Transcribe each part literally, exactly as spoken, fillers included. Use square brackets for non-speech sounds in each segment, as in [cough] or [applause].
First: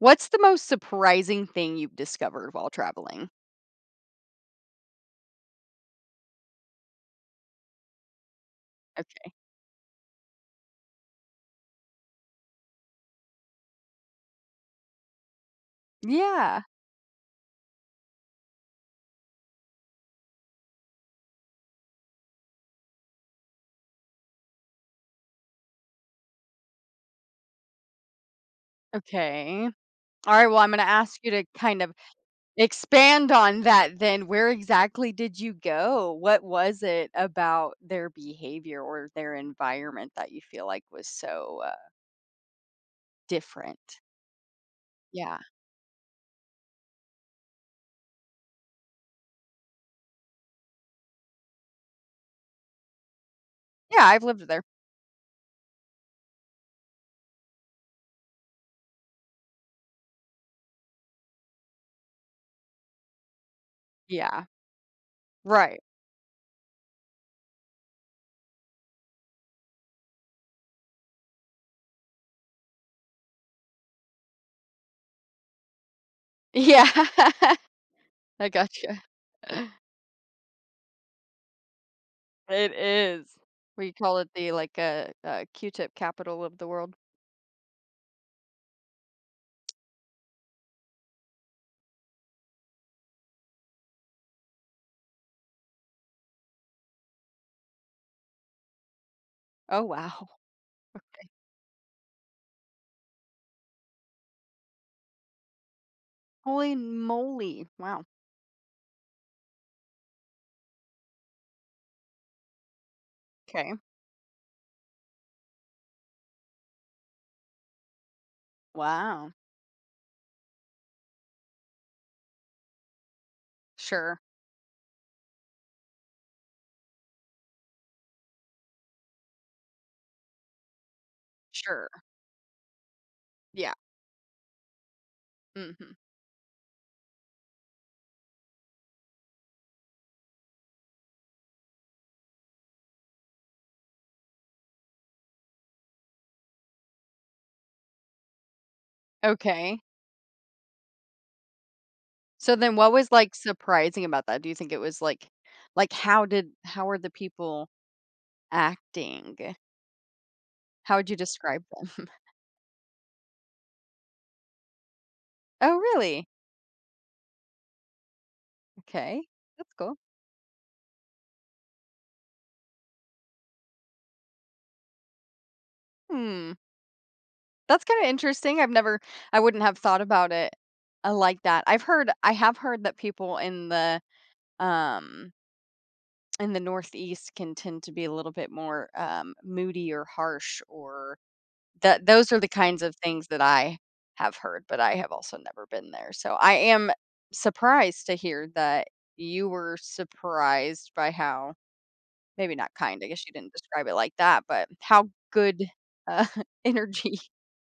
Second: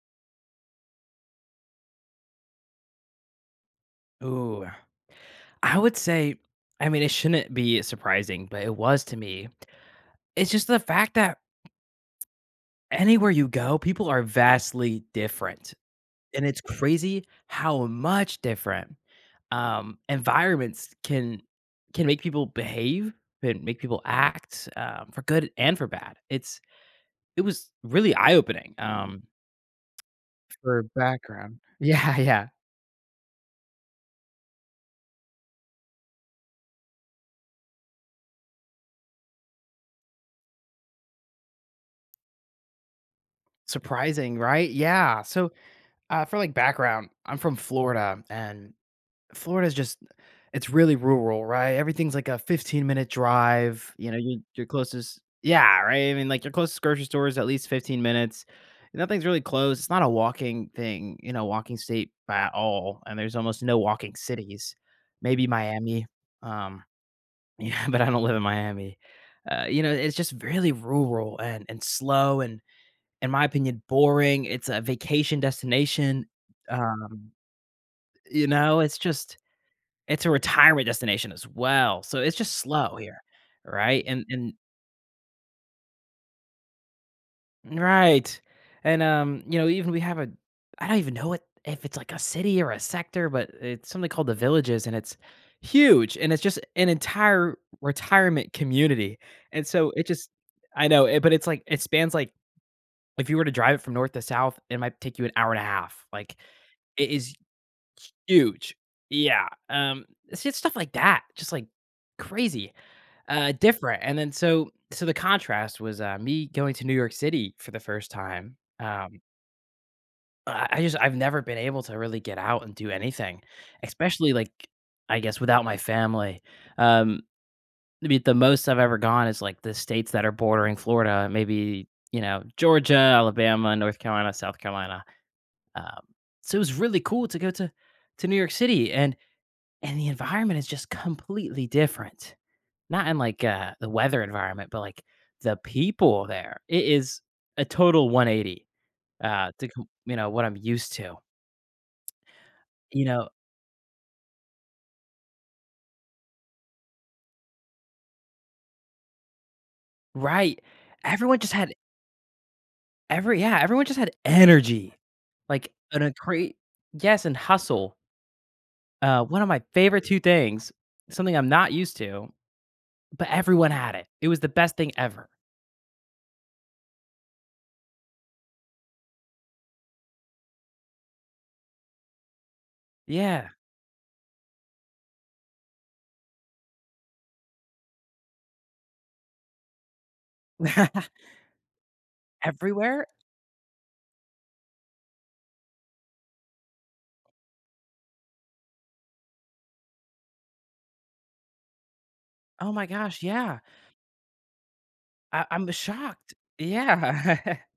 What's the most surprising thing you've discovered while traveling? Ooh, I would say, I mean, it shouldn't be surprising, but it was to Okay. me. It's just the fact that anywhere you go, people are vastly different, and it's Yeah. crazy how much different um, environments can can make people behave and make people act um, for good and for bad. It's it was really eye opening. Mm, Um, Okay. Alright, well, I'm gonna For ask you to background. [laughs] kind of Yeah, yeah. expand on that then. Where exactly did you go? What was it about their behavior or their environment that you feel like was so, uh, different? Surprising, right? Yeah. Yeah. So uh, for like background, I'm from Florida, and Florida's just it's really rural, right? Everything's like a fifteen-minute drive, Yeah, you know, I've your lived there. your closest. Yeah, right? I mean, like, your closest grocery store is at least fifteen minutes. Nothing's really close, it's not a walking thing, you know, walking state by all, and there's almost no walking Yeah. cities. Maybe Right. Miami, um, [laughs] yeah, but I don't live in Miami. Uh, you know, it's just really rural and and slow and, in my opinion, boring. It's a vacation destination, Yeah. um, [laughs] you I know, it's gotcha. just [laughs] it's a retirement destination as well, so it's just It slow here, is. We right? call And it the, and like, a uh, uh, Q-tip capital of the world. Right, and, um, you know, even we have a I don't even know what if it's like a city or a sector, but it's something called The Villages, and it's huge, and it's just an entire retirement community, and Oh, so it wow. just I know, it, but it's like it spans, like if you were to drive it from north to south, it might take you an hour and a half, like, Holy it is moly. Wow. huge. Yeah, um, it's just stuff like that, just, like, crazy. Uh, Okay. different. And then so so the contrast was, uh, me going to New York City for the first time. Um, Wow. I I just I've never been able to really get out and do anything, Sure. especially, like, I guess, without my family. Um, I mean, the most I've ever gone is, like, the states that are bordering Florida, maybe, Sure. you know, Georgia, Yeah. Alabama, North Carolina, South Carolina. Hmm. Um, so it was really cool to go to to New York City, and and the environment is just completely different. Not in like, uh, the weather environment, but, like, the people there. It is a total one eighty, uh, to Okay. com you know, what I'm used to. So then what You was know. like surprising about that? Do you think it was like like how did how were the people acting? Right. How would you Everyone just describe had them? every yeah, everyone just had energy. Like, Oh an a really? great. Yes, and hustle. Okay. Uh, one of my That's cool. favorite two things, something I'm not used to, but everyone had it. It was the best thing ever. Hmm. That's kind of interesting. I've never I wouldn't have thought about it uh, like that. I've heard I have heard that people Yeah. in the um in the Northeast can tend to be a little bit more, um, moody or harsh or [laughs] that those are the kinds of Everywhere? things that I have heard, but I have also never been there. So I am surprised to hear that you were surprised by how maybe not Oh my kind, I gosh, guess you didn't yeah. describe it like that, but how I good, I'm uh, shocked. [laughs] energy. Yeah. [laughs]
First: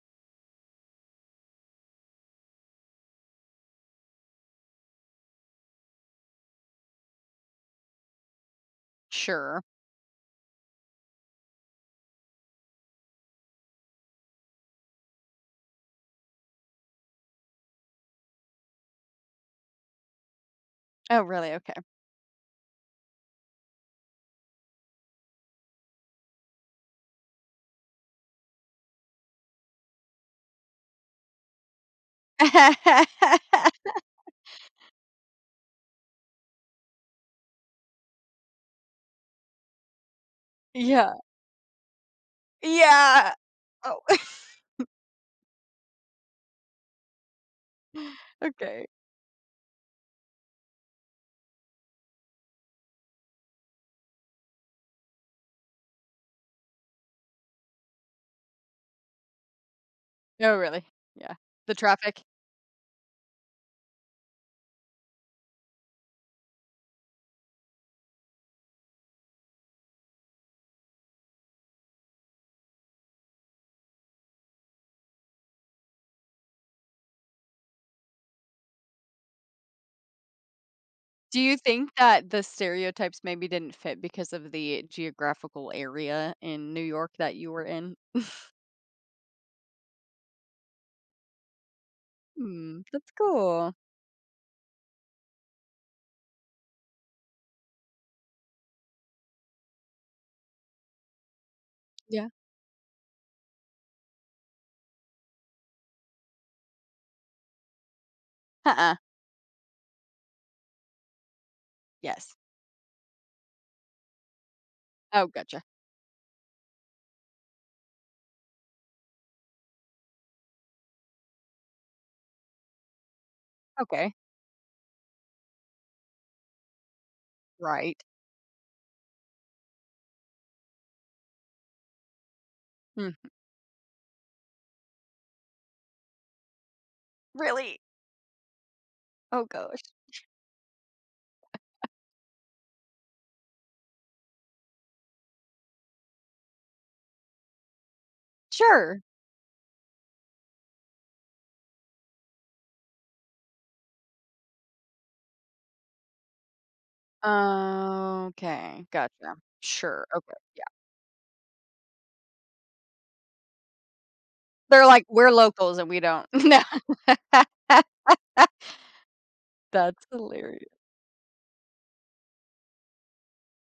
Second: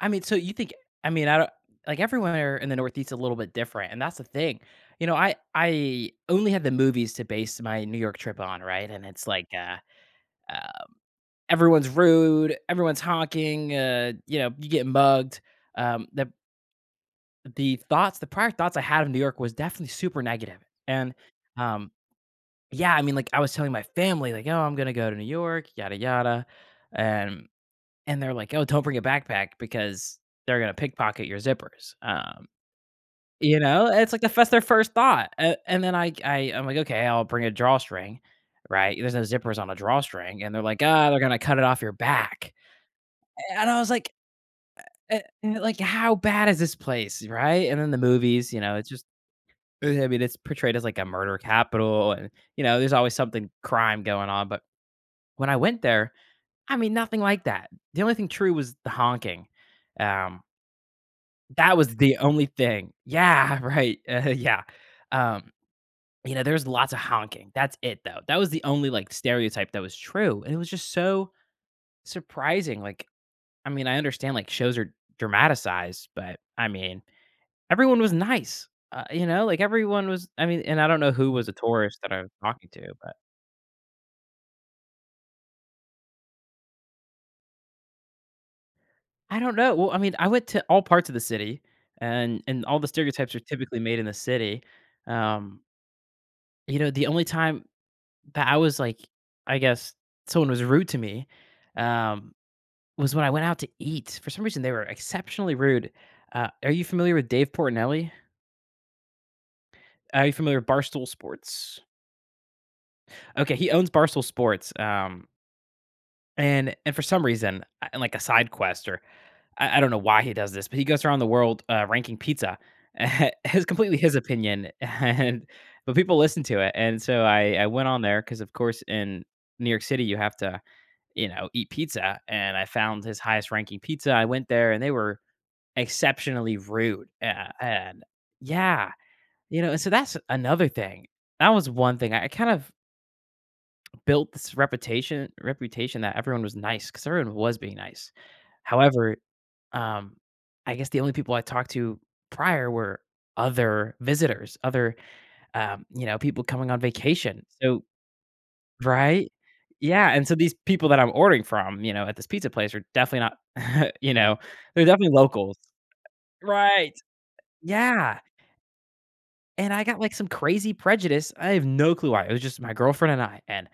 I mean, so you think I mean, I don't like everywhere in the Northeast is a little bit different, and that's the thing. You know, I I only had the movies to base my New York trip on, right? And it's like Sure. uh, uh everyone's rude, everyone's honking, uh, you know, you get mugged. Um the the thoughts, the prior thoughts I had of New York was definitely super negative. And Oh, really? Okay. um yeah, I mean like I was telling my family like, "Oh, I'm going to go to New York, yada yada." And and they're like, "Oh, don't bring a backpack because they're gonna pickpocket your zippers." Um, you know, [laughs] it's like the that's their first thought, a and then I I I'm like, "Okay, I'll bring a drawstring," right? There's no zippers on a drawstring, and they're like, "Ah, Yeah. they're gonna cut it off your back." Yeah. And I was Oh. like, "Eh, eh, like, how bad is this place?" Right? And then the [laughs] movies, you know, Okay. it's just eh, I mean, it's portrayed as like a murder capital and, you know, there's always something crime going on, but when I went there, I mean, nothing like that. The only thing true was the honking, um Oh, really? Yeah. The that was the traffic? only thing. Yeah, [laughs] right, uh, yeah, um, you know, there was lots of honking, that's it, though. That was the only, like, stereotype that was true, and it was just so surprising, like, I mean, I understand, like, shows are dramatized, but, I mean, everyone was nice, uh, you know, like, everyone was I mean, and I don't know who Do was a you think tourist that I that was the talking to, but stereotypes maybe didn't fit because of the geographical area in New York that you were in? I don't know, well, I mean, I went to all parts of the city, and and all Mm, the that's stereotypes are cool. typically made in the city, um, you know, the only time that I was like, I guess someone was rude to me, Yeah. um, was when I went out to eat. For some reason, they were exceptionally rude. Uh, are you familiar with Dave Portnoy? Uh-uh. Are you familiar with Barstool Sports? Yes. Okay, he owns Barstool Sports. Oh, Um, gotcha. And and for some reason, uh, and like a side quest, or I, I don't know why he does this, but he goes around the world uh, ranking pizza. [laughs] It's completely Okay. his opinion, [laughs] and but people listen to it. And so I I went Right. on there because, of course, in New York City, you have to you know, eat pizza. And I found Hmm. his highest ranking pizza. I went there and they were exceptionally rude. Uh, Really? And yeah, Oh you know, gosh. and so that's another thing. That was one thing. I I kind of built this reputation reputation that everyone was nice because everyone was being nice. Sure. However, um, I guess the only people I talked to prior were other visitors, other um, you know, people coming on vacation. So Okay. right? Gotcha. Sure. Yeah, and Okay. so these Yeah. people that I'm ordering from, you know, at this pizza place are definitely not, [laughs] you know, They're they're like, definitely we're locals. locals and we don't. [laughs] No. Right. [laughs] Yeah, and I got, That's like, some hilarious. crazy prejudice. I have no clue why. It was just my girlfriend and I, and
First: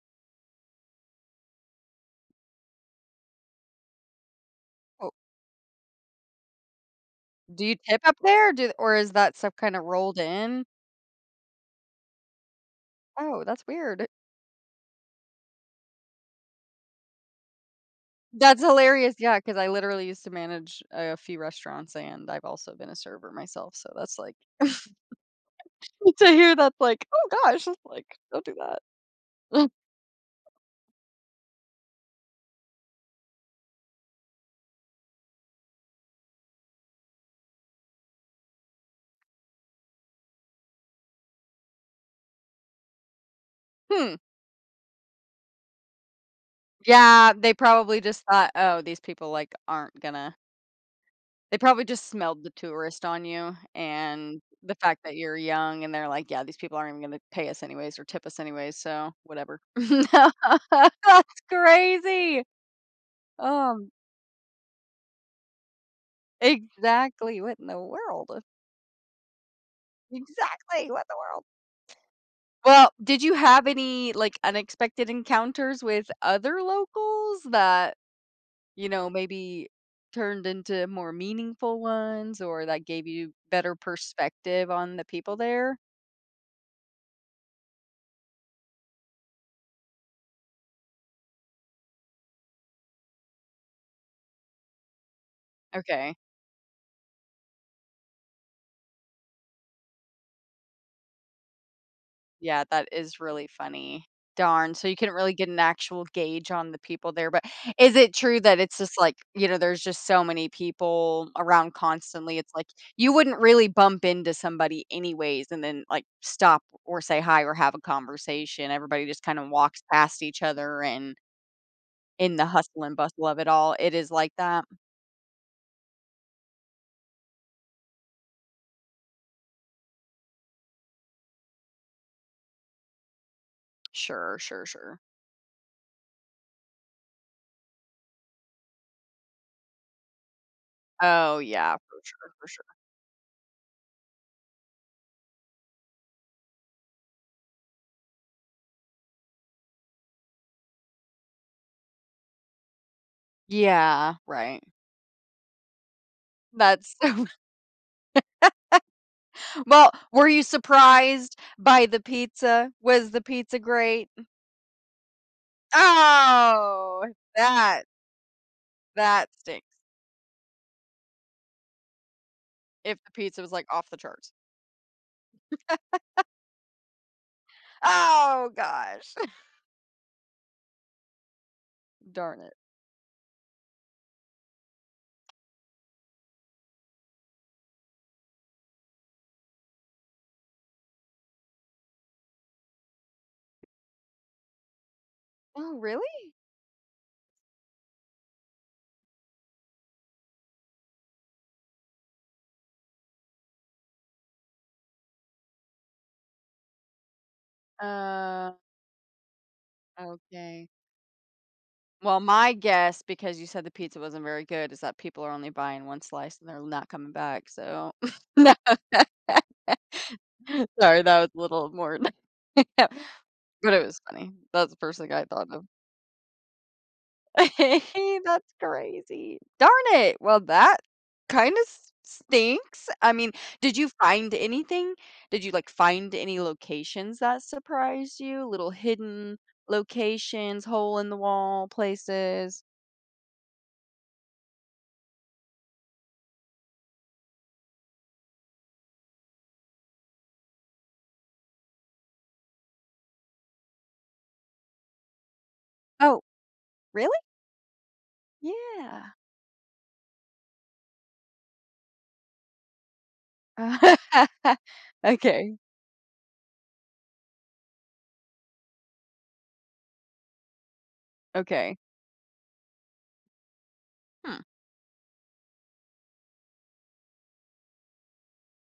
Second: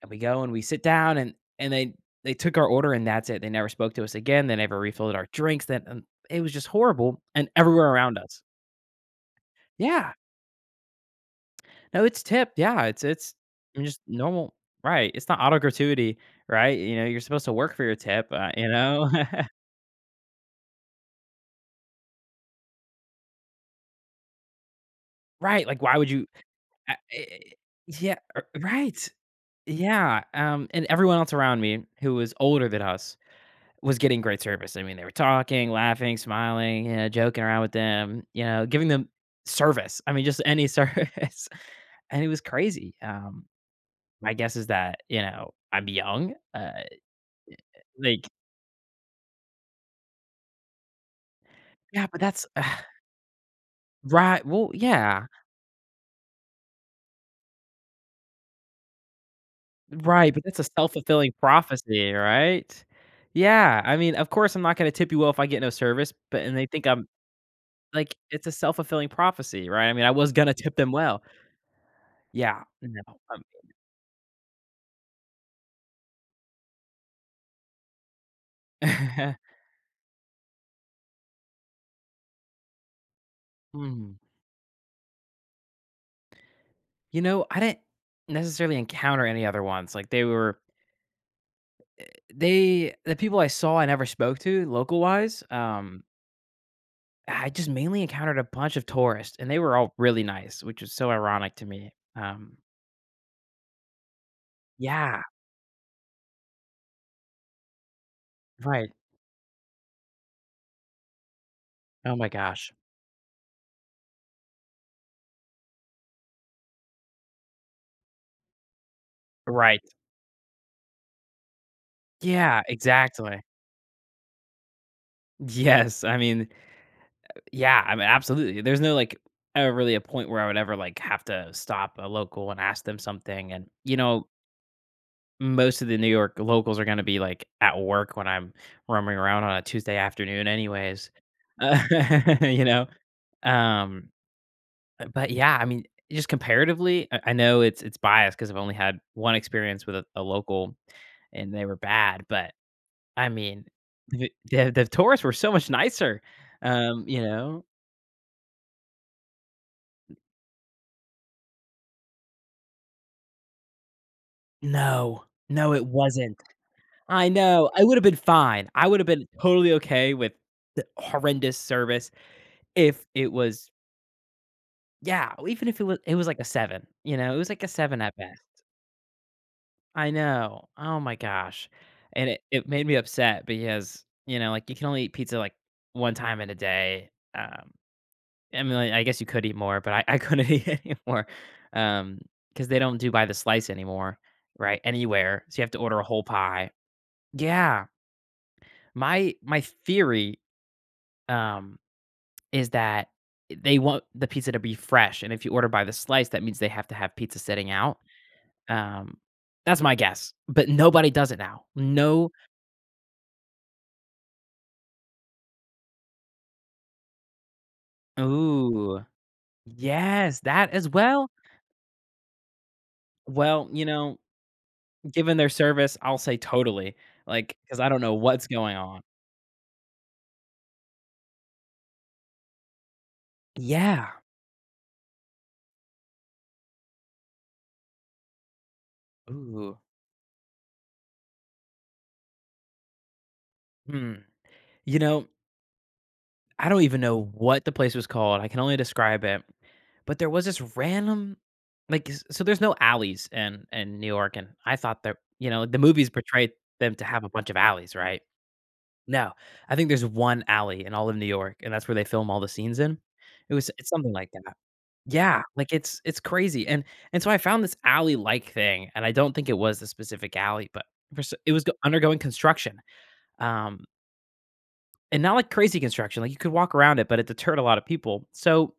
and we go and we sit down and and they they took our order and that's it. They never spoke to us again. They never Oh, refilled our drinks. Then, um, it was just horrible and do you everywhere tip up around us. there? Do Or is that stuff kind of Yeah. rolled in? No, it's tipped, yeah, it's it's Oh, that's I mean, just weird. normal right, it's not auto gratuity, right? You know, you're supposed to work for your tip, uh, That's you know? hilarious, yeah. [laughs] Because I literally used to manage a few restaurants, and I've also been a server myself, so that's, like, [laughs] Right, like, why would to you hear that's I like, I "Oh gosh," it's like, Yeah, "Don't r do that." right, [laughs] yeah, um, and everyone else around me who was older than us was getting great service, I mean, they were talking, laughing, smiling, you know, joking around with them, you know, giving them service, I mean, just any [laughs] service, and it was crazy, um, Hmm. my guess is that, you know, I'm young, uh, Yeah, they probably just like. thought, "Oh, these people, like, aren't gonna," they probably Yeah, just but smelled that's the [sighs] tourist on you, and right, well, the fact that yeah, you're young, and they're like, "Yeah, these people aren't even gonna pay us anyways or tip us anyways, so whatever." right, but [laughs] that's a self-fulfilling That's prophecy, crazy! right? Yeah, Um, I mean, of course, I'm not gonna tip you well if I get no service, but and they think I'm exactly, what in the like, world? it's a self-fulfilling prophecy, right? I mean, I was gonna tip Exactly, them what the well. world? Yeah, Well, no, did you um have any, like, unexpected encounters with other locals that, you know, [laughs] maybe turned into more meaningful ones or that gave you better hmm, perspective on the people there? you know, I didn't necessarily encounter any other ones, like, they were they the people I saw I never spoke to local-wise, um, Okay. I just mainly encountered a bunch of tourists, and they were all really nice, which was so ironic to me, um Yeah, that is really funny. Darn, so you couldn't yeah, really get an actual gauge on the people there, but is it true that it's right. just like, you know, there's just so many people around Oh my constantly, it's like gosh. you wouldn't really bump into somebody anyways and then, like, stop or say hi or have a conversation, everybody just kinda Right. walks past each other and in the Yeah, hustle and bustle of exactly. it all, it is like that? Yes, I mean, yeah, I mean, absolutely. There's no, like, ever really a point where I would ever, like, have to stop a local and ask them something, and, you know, Sure, sure, sure. most of the New York locals are gonna be, like, at work when I'm roaming around on a Tuesday afternoon anyways. Oh, yeah, Uh, for sure, [laughs] for sure. you know? Um, but, yeah, I mean, just comparatively, I I know it's it's biased because 'cause I've only had one experience with a a local, and they were bad, but I mean, Yeah, the right. the the tours were so much nicer, That's. um, you know? Well, were you surprised by the pizza? Was the pizza great? No, no, it wasn't. Oh, I know, I that would've been fine. I would've that been stinks. totally okay with the horrendous service If if the it pizza was, like, was off the charts. yeah, even if it was it was like a seven, you know? It was like a seven at best. Oh gosh, [laughs] I know. Oh my gosh, and darn it it. it made me upset because, you know, like, you can only eat pizza, like, one time in a day, um I mean, like, I guess you could eat more, but I I couldn't [laughs] eat any more, um, because they don't do by the slice anymore, right, anywhere, so you have Oh, to order a whole really? pie. Yeah, my my theory, um, is that they want the pizza to be fresh, and if you order by the slice, that means they have to have pizza sitting out, Uh, um, that's my guess, okay. but nobody does it now. Well, No. my guess, because you said the pizza wasn't very good, is that people are only buying one slice and they're not coming back, so [laughs] No. Ooh, [laughs] yes, that as Sorry, that was well? a little more [laughs] but Well, it you was know, funny. That's the first thing I given thought their of. service, I'll say totally, like, because I don't know [laughs] what's That's going on. crazy. Darn it. Well, that kind of stinks. I mean, did you Yeah. find anything? Did you like find any locations that surprised you? Little hidden Ooh. locations, hole in the wall places? Hmm. You know, I don't even know what the place was called. I can only describe it. But there was this random like s- so there's no alleys in in New York, and I thought that, you know, the movies Oh, portray them to really? have a bunch of alleys, right? Yeah. No. I think there's one alley in all of New York, and that's where they film all the scenes in. It was it's something like that. [laughs] Yeah, Okay. like it's it's crazy. And and so I found this alley like thing, and I don't think it was the specific alley, but for, s- it was go- Okay. undergoing construction. Um Hmm. and not like crazy construction. Like you could walk around it, but it deterred a lot of people. So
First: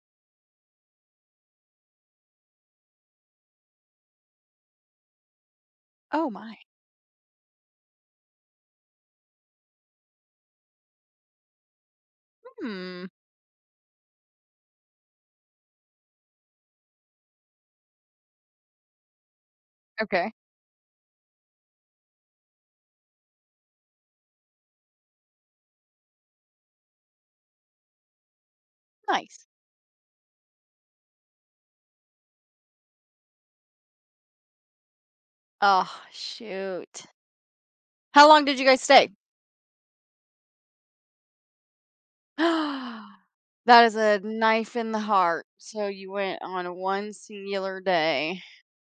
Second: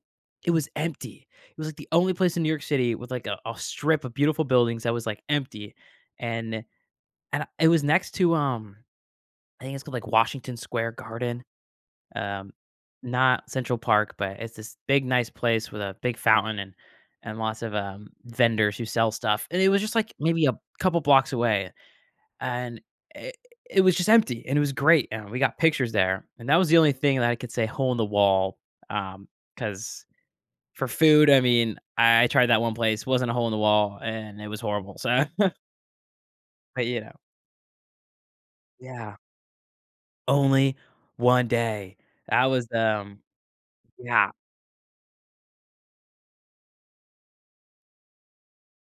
it was empty. It was like the only place in New York City with like a, a strip of beautiful buildings that was like empty, Oh my. and and it was next to um I think it's called like Washington Square Garden, um, Hmm. not Central Park, but it's this big nice place with a big fountain and and lots of um vendors who sell stuff. And it was just like Okay. maybe a couple blocks away, and it it was just empty, and it was great, and we got pictures there, and that was the only thing that I could say hole in the wall. Um, Nice. because for food, I mean, I I tried that one place, wasn't a hole in the wall, and it was horrible, so [laughs] Oh, but, you shoot. know How long did you guys stay? Yeah. Only one day. That was, [gasps] um That is a yeah. knife in the heart. So you went on one singular day.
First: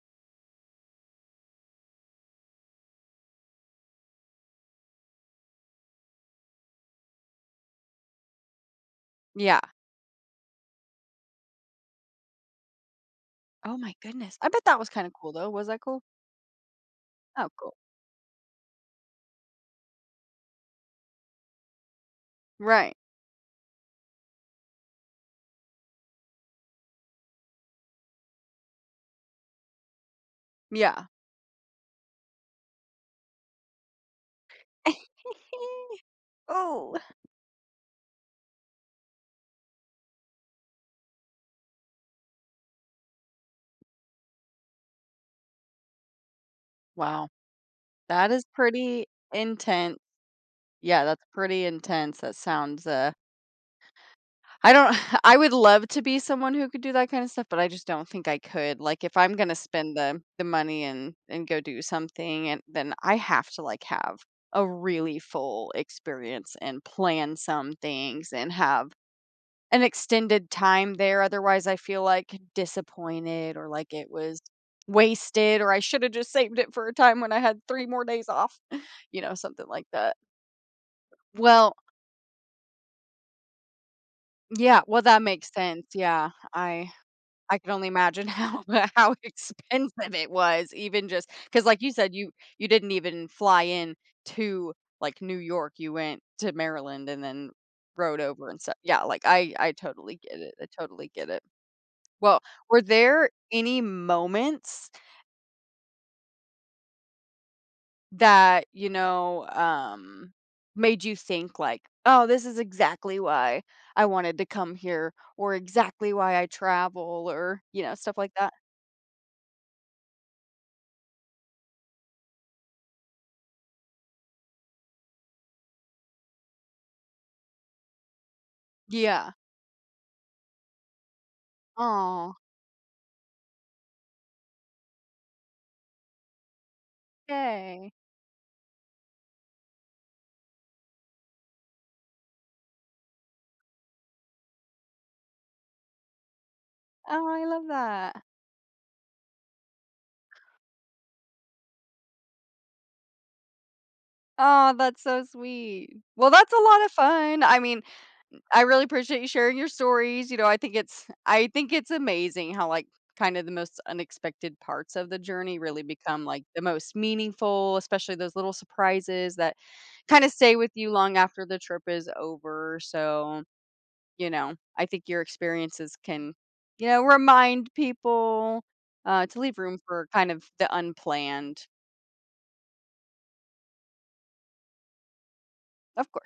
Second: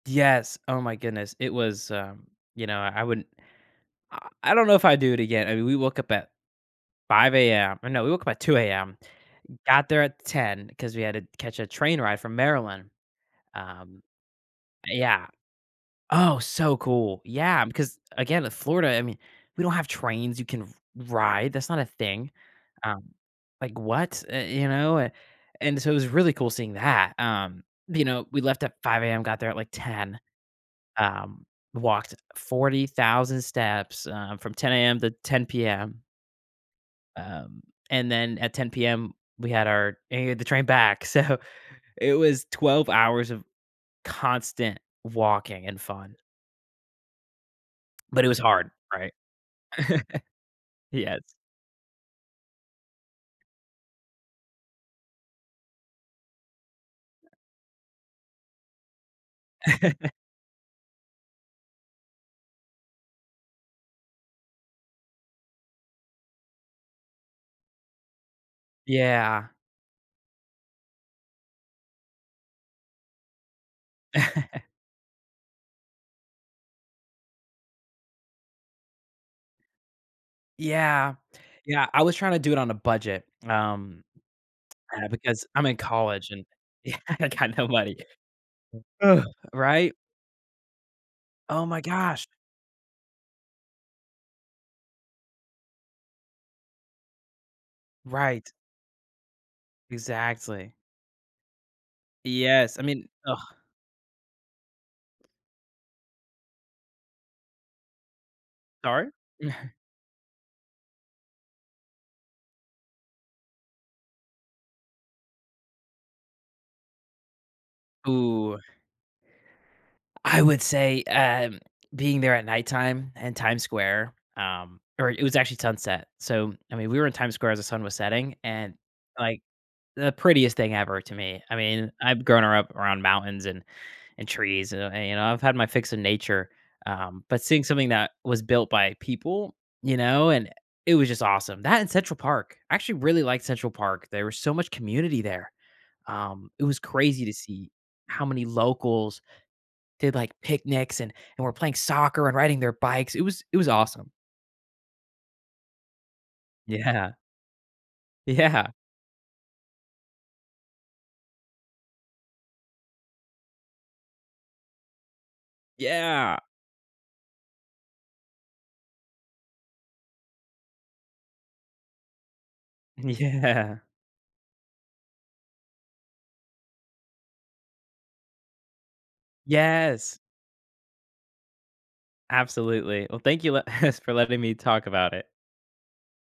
Yes. Oh my goodness. It was, um, you know, I wouldn't I I don't know if I do it again. I mean, we woke up at five a m, or no, we woke up at two a m, Yeah. got there at ten because we had to catch a train ride from Maryland. Oh my Um, goodness. I bet that was kind of yeah. cool though. Was that cool? Oh, so cool. Oh, Yeah, cool. because again, in Florida, I mean, we don't have trains you can ride. That's not a thing. Right. Um, like what? Uh, you know? Uh, And so it was really cool seeing that. Um, you know, we left at five a m, got there at like ten, Yeah. um, walked forty thousand steps, um, from ten a m to [laughs] ten p m. Oh. Um, and then at ten p m, we had our eh, the train back. [laughs] So it was twelve hours of constant walking and fun. Wow. But it That was is hard, pretty right? intense. Yeah, Yes. that's pretty intense. That sounds uh I don't [laughs] I would love to be someone who could do that kind of stuff, but I just don't think I could. Like, if I'm gonna spend [laughs] the the money and and go do something, and then I have to, like, have a really full experience and plan some things and have Yeah. an extended time there. Otherwise, I feel, like, disappointed or like it was [laughs] wasted or I shoulda just saved it for a time when I had three more days off, [laughs] you know, something like that. Yeah. Well, Yeah, I was trying to do it on a budget, um, yeah, well, uh, that because makes I'm in sense, yeah, college, and [laughs] I yeah, I I got no can only money. imagine how [laughs] how Ugh, [sighs] right? expensive it was even just because, Oh my like you said, gosh. you you didn't even fly in to, like, New York, you went to Maryland and then rode Right. over and stuff. Yeah, like, I I totally get it, I Exactly. totally get it. Well, Yes, were I mean there ugh, any moments that, you sorry? know, [sighs] um, made you think like, "Oh, this is exactly why I wanted to come here," or "Exactly why I travel," or, you know, [laughs] stuff like that? Ooh, I would say, um, being there at nighttime and Times Square, um, or it was actually sunset. So, I mean, we were in Times Square as the sun was setting and, Yeah. like the prettiest thing ever to me. I mean, I've Oh. grown her up around mountains and and trees, uh, and, you know, I've had my fix of nature, um, but seeing something Yay. that was built by people, you know, and it was just awesome. That and Central Park. I actually really liked Central Park. There was so much community there. Um, it was crazy Oh, to I love see that. how many locals did, like, picnics and and were playing soccer and riding their bikes. It was it was awesome. Oh, that's so sweet. Well, that's a lot of Yeah. fun. I mean, I Yeah. really appreciate you sharing your stories. You know, I think it's I think it's amazing how, like, kind of the most unexpected parts of the journey really become, Yeah. like, [laughs] the most meaningful, especially those little surprises that kinda stay with you long after the trip is over. So, Yeah. you know, I think your experiences can, you know, remind people, uh, to leave room for Yes. kind of the unplanned. Absolutely. Well, thank you le- [laughs] for letting me talk about it. Of course.